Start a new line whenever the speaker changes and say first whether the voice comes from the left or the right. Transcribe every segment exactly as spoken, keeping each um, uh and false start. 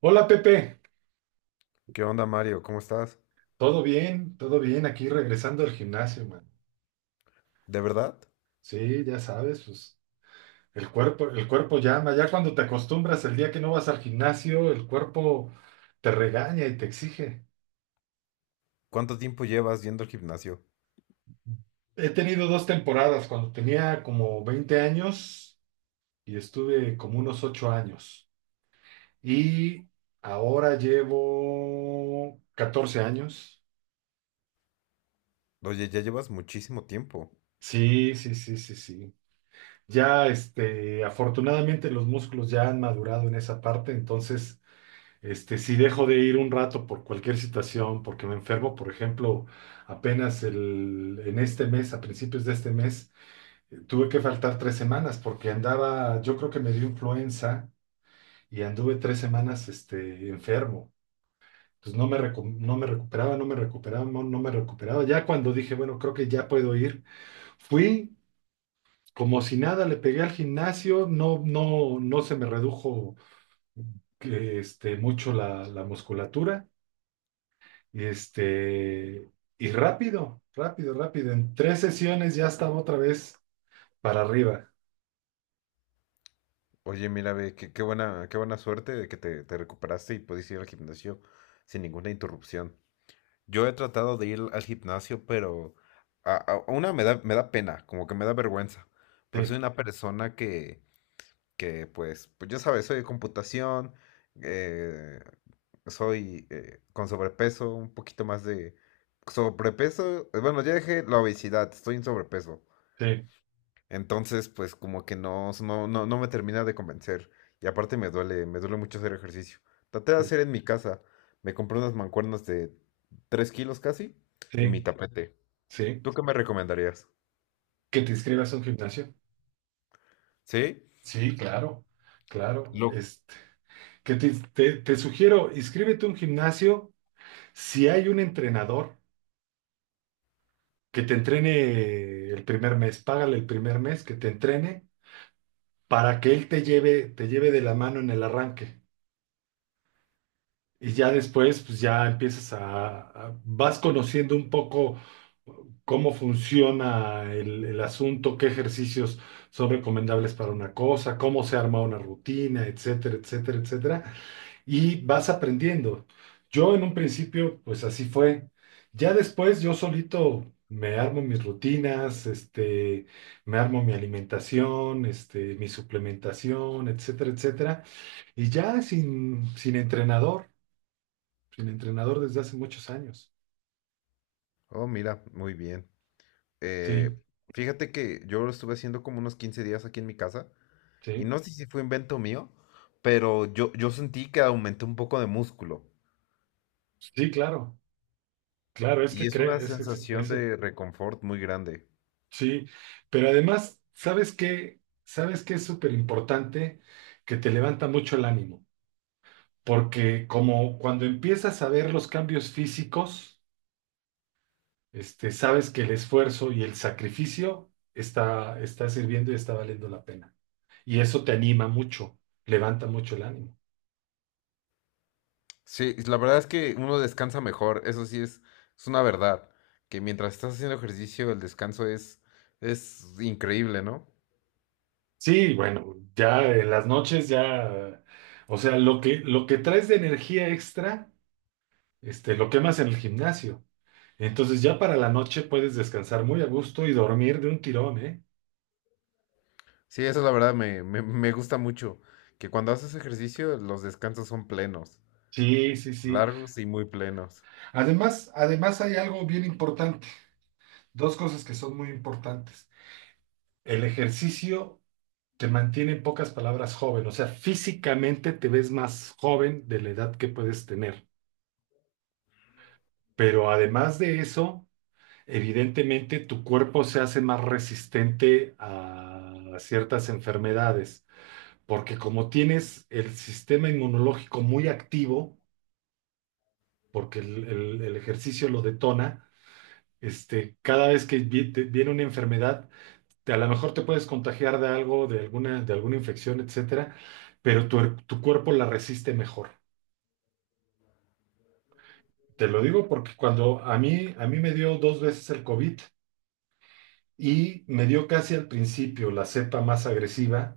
right: Hola Pepe,
left: ¿Qué onda, Mario? ¿Cómo estás?
right: todo bien, todo bien, aquí regresando al gimnasio, man.
left: ¿De verdad?
right: Sí, ya sabes, pues el cuerpo, el cuerpo llama. Ya cuando te acostumbras, el día que no vas al gimnasio, el cuerpo te regaña y te exige.
left: ¿Cuánto tiempo llevas yendo al gimnasio?
right: He tenido dos temporadas. Cuando tenía como veinte años, y estuve como unos ocho años. Y ahora llevo catorce años.
left: Oye, ya llevas muchísimo tiempo.
right: Sí, sí, sí, sí, sí. Ya, este, afortunadamente los músculos ya han madurado en esa parte. Entonces, este, si dejo de ir un rato por cualquier situación, porque me enfermo, por ejemplo, apenas el, en este mes, a principios de este mes, eh, tuve que faltar tres semanas porque andaba, yo creo que me dio influenza, y anduve tres semanas, este, enfermo. Entonces no me, recu- no me recuperaba, no me recuperaba, no, no me recuperaba. Ya cuando dije, bueno, creo que ya puedo ir, fui. Como si nada, le pegué al gimnasio. No, no, no se me redujo eh, este, mucho la, la musculatura. Este, y rápido, rápido, rápido, en tres sesiones ya estaba otra vez para arriba.
left: Oye, mira, ve, qué, qué buena, qué buena suerte de que te, te recuperaste y pudiste ir al gimnasio sin ninguna interrupción. Yo he tratado de ir al gimnasio, pero a, a- a una me da, me da pena, como que me da vergüenza, porque soy
right: Sí,
left: una persona que, que pues, pues ya sabes, soy de computación, eh, soy eh, con sobrepeso, un poquito más de sobrepeso, eh, bueno, ya dejé la obesidad, estoy en sobrepeso.
right: sí,
left: Entonces, pues como que no, no, no, no me termina de convencer. Y aparte me duele, me duele mucho hacer ejercicio. Traté de
right: sí,
left: hacer en mi casa. Me compré unas mancuernas de tres kilos casi y
right: sí,
left: mi tapete.
right: sí.
left: ¿Tú qué me recomendarías?
right: ¿Que te inscribas a un gimnasio?
left: ¿Sí?
right: Sí, claro, claro,
left: Lo...
right: este. Que te, te- te sugiero: inscríbete a un gimnasio. Si hay un entrenador que te entrene el primer mes, págale el primer mes que te entrene, para que él te lleve, te lleve de la mano en el arranque. Y ya después, pues ya empiezas a, a- vas conociendo un poco cómo funciona el, el asunto, qué ejercicios son recomendables para una cosa, cómo se arma una rutina, etcétera, etcétera, etcétera, y vas aprendiendo. Yo en un principio pues así fue. Ya después yo solito me armo mis rutinas, este, me armo mi alimentación, este, mi suplementación, etcétera, etcétera. Y ya sin, sin entrenador, sin entrenador desde hace muchos años.
left: Oh, mira, muy bien.
right: Sí,
left: Eh, Fíjate que yo lo estuve haciendo como unos quince días aquí en mi casa y
right: sí,
left: no sé si fue invento mío, pero yo, yo sentí que aumenté un poco de músculo
right: sí, claro, claro, es
left: y
right: que
left: es una
right: cree, es que sí
left: sensación
right: crece.
left: de reconfort muy grande.
right: Sí, pero además, ¿sabes qué? ¿Sabes qué es súper importante? Que te levanta mucho el ánimo, porque como cuando empiezas a ver los cambios físicos, este, sabes que el esfuerzo y el sacrificio está, está sirviendo y está valiendo la pena. Y eso te anima mucho, levanta mucho el ánimo.
left: Sí, la verdad es que uno descansa mejor, eso sí es, es una verdad, que mientras estás haciendo ejercicio el descanso es, es increíble, ¿no?
right: Sí, bueno, ya en las noches, ya, o sea, lo que, lo que traes de energía extra, este, lo quemas en el gimnasio. Entonces, ya para la noche, puedes descansar muy a gusto y dormir de un tirón, ¿eh?
left: Sí, eso la verdad me, me, me gusta mucho, que cuando haces ejercicio los descansos son plenos,
right: Sí, sí, sí.
left: largos y muy plenos.
right: Además, además hay algo bien importante. Dos cosas que son muy importantes. El ejercicio te mantiene, en pocas palabras, joven. O sea, físicamente te ves más joven de la edad que puedes tener. Pero además de eso, evidentemente tu cuerpo se hace más resistente a ciertas enfermedades, porque como tienes el sistema inmunológico muy activo, porque el, el- el ejercicio lo detona. Este, cada vez que vi- te- viene una enfermedad, te- a lo mejor te puedes contagiar de algo, de alguna, de alguna infección, etcétera, pero tu, er- tu cuerpo la resiste mejor. Te lo digo porque cuando a mí, a mí me dio dos veces el COVID, y me dio casi al principio la cepa más agresiva,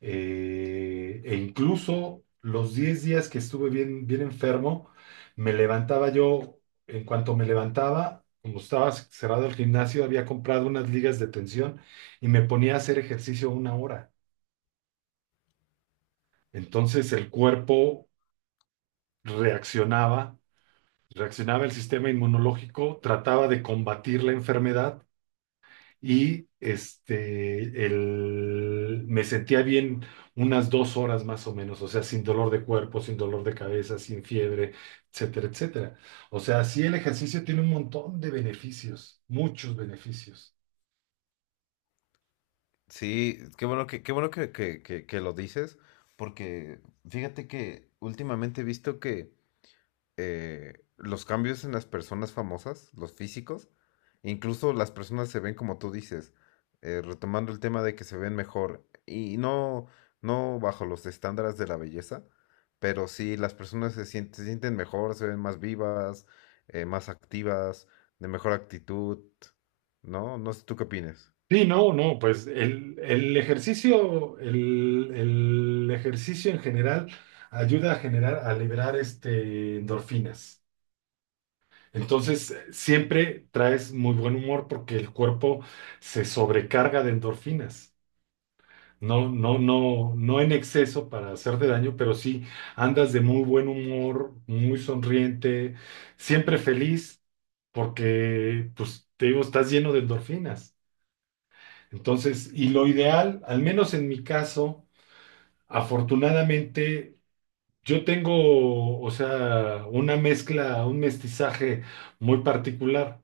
right: eh, e incluso los diez días que estuve bien, bien enfermo, me levantaba yo. En cuanto me levantaba, como estaba cerrado el gimnasio, había comprado unas ligas de tensión, y me ponía a hacer ejercicio una hora. Entonces el cuerpo reaccionaba, reaccionaba el sistema inmunológico, trataba de combatir la enfermedad, y este, el- me sentía bien unas dos horas más o menos, o sea, sin dolor de cuerpo, sin dolor de cabeza, sin fiebre, etcétera, etcétera. O sea, sí, el ejercicio tiene un montón de beneficios, muchos beneficios.
left: Sí, qué bueno que, qué bueno que, que, que, que lo dices, porque fíjate que últimamente he visto que eh, los cambios en las personas famosas, los físicos, incluso las personas se ven como tú dices, eh, retomando el tema de que se ven mejor, y no, no bajo los estándares de la belleza, pero sí las personas se sienten, se sienten mejor, se ven más vivas, eh, más activas, de mejor actitud, ¿no? No sé tú qué opinas.
right: Sí, no, no, pues el, el ejercicio, el, el ejercicio en general ayuda a generar, a liberar, este, endorfinas. Entonces, eh, siempre traes muy buen humor porque el cuerpo se sobrecarga de endorfinas. No, no, no, no en exceso para hacerte daño, pero sí andas de muy buen humor, muy sonriente, siempre feliz, porque, pues, te digo, estás lleno de endorfinas. Entonces, y lo ideal, al menos en mi caso, afortunadamente, yo tengo, o sea, una mezcla, un mestizaje muy particular.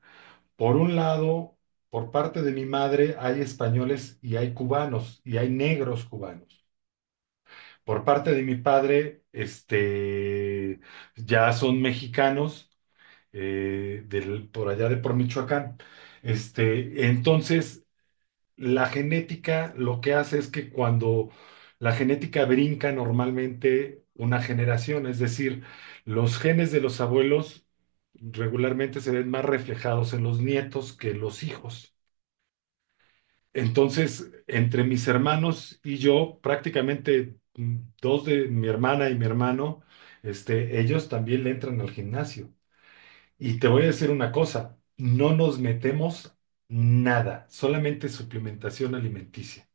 right: Por un lado, por parte de mi madre hay españoles y hay cubanos y hay negros cubanos. Por parte de mi padre, este, ya son mexicanos, eh, del- por allá de por Michoacán. Este, entonces, La genética, lo que hace es que, cuando la genética brinca normalmente una generación, es decir, los genes de los abuelos regularmente se ven más reflejados en los nietos que en los hijos. Entonces, entre mis hermanos y yo, prácticamente, mm, dos, de mi hermana y mi hermano, este, ellos también le entran al gimnasio. Y te voy a decir una cosa: no nos metemos nada, solamente suplementación alimenticia.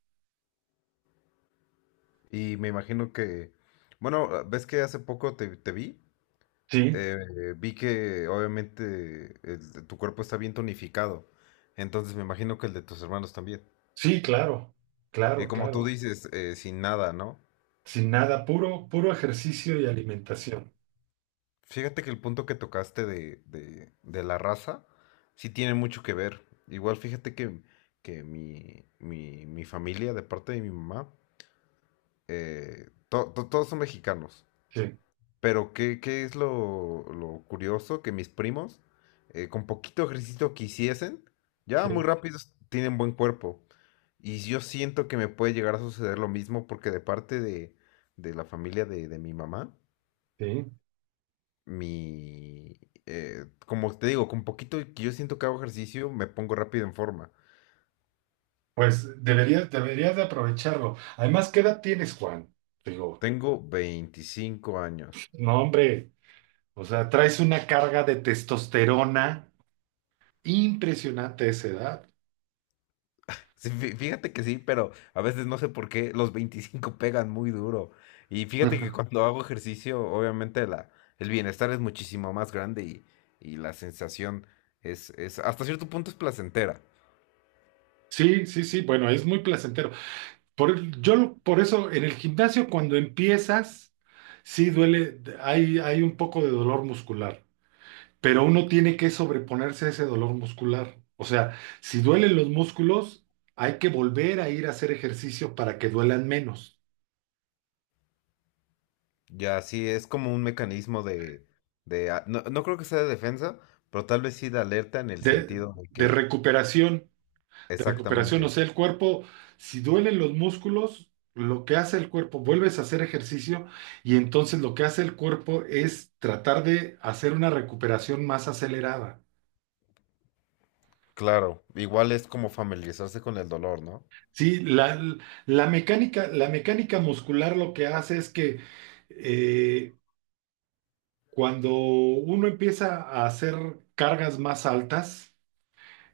left: Y me imagino que, bueno, ves que hace poco te, te vi,
right: Sí,
left: eh, eh, vi que obviamente el de tu cuerpo está bien tonificado, entonces me imagino que el de tus hermanos también.
right: Sí, claro,
left: Y
right: claro,
left: como tú
right: claro.
left: dices, eh, sin nada, ¿no?
right: Sin nada, puro, puro ejercicio y alimentación.
left: Fíjate que el punto que tocaste de, de- de la raza sí tiene mucho que ver. Igual fíjate que, que mi, mi- mi familia, de parte de mi mamá, eh, to- to- todos son mexicanos.
right: Sí,
left: Pero ¿qué, qué es lo, lo curioso? Que mis primos, eh, con poquito ejercicio que hiciesen, ya muy
right: sí,
left: rápidos tienen buen cuerpo. Y yo siento que me puede llegar a suceder lo mismo porque de parte de, de la familia de, de mi mamá,
right: sí.
left: mi... eh, como te digo, con poquito que yo siento que hago ejercicio, me pongo rápido en forma.
right: Pues deberías, deberías de aprovecharlo. Además, ¿qué edad tienes, Juan? Digo,
left: Tengo veinticinco años.
right: no, hombre, o sea, traes una carga de testosterona impresionante a esa edad.
left: Sí, fí- fíjate que sí, pero a veces no sé por qué los veinticinco pegan muy duro. Y fíjate que
right: Ajá.
left: cuando hago ejercicio, obviamente la, el bienestar es muchísimo más grande y, y la sensación es, es, hasta cierto punto es placentera.
right: Sí, sí, sí, bueno, es muy placentero. Por, yo, lo- por eso, en el gimnasio, cuando empiezas, sí duele, hay, hay un poco de dolor muscular. Pero uno tiene que sobreponerse a ese dolor muscular. O sea, si duelen los músculos, hay que volver a ir a hacer ejercicio para que duelan menos.
left: Ya sí, es como un mecanismo de, de a- no, no creo que sea de defensa, pero tal vez sí de alerta en el
right: De,
left: sentido de
right: de
left: que,
right: recuperación, de recuperación, o
left: exactamente,
right: sea, el cuerpo, si duelen los músculos, lo que hace el cuerpo, vuelves a hacer ejercicio, y entonces lo que hace el cuerpo es tratar de hacer una recuperación más acelerada.
left: claro, igual es como familiarizarse con el dolor, ¿no?
right: Sí, la, la mecánica, la mecánica muscular, lo que hace es que, eh, Cuando uno empieza a hacer cargas más altas,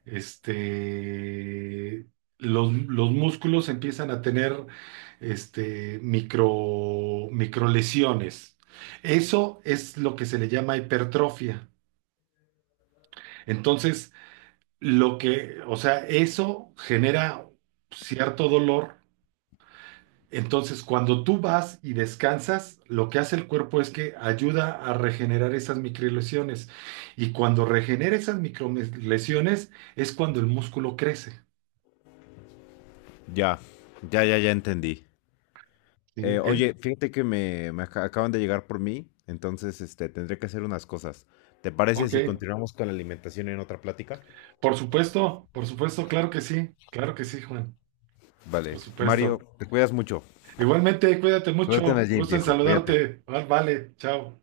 right: este, los, los músculos empiezan a tener, este, micro, microlesiones. Eso es lo que se le llama hipertrofia. Entonces, lo que, o sea, eso genera cierto dolor. Entonces, cuando tú vas y descansas, lo que hace el cuerpo es que ayuda a regenerar esas microlesiones. Y cuando regenera esas microlesiones, es cuando el músculo crece.
left: Ya, ya, ya, ya entendí. Eh,
right: ¿Sí? En-
left: oye, fíjate que me, me aca- acaban de llegar por mí, entonces este, tendré que hacer unas cosas. ¿Te parece
right: ok,
left: si continuamos con la alimentación en otra plática?
right: por supuesto, por supuesto, claro que sí, claro que sí, Juan, por
left: Vale, Mario,
right: supuesto.
left: te cuidas mucho.
right: Igualmente, cuídate
left: Suerte en
right: mucho,
left: el gym,
right: gusto en
left: viejo, cuídate.
right: saludarte. Vale, vale, chao.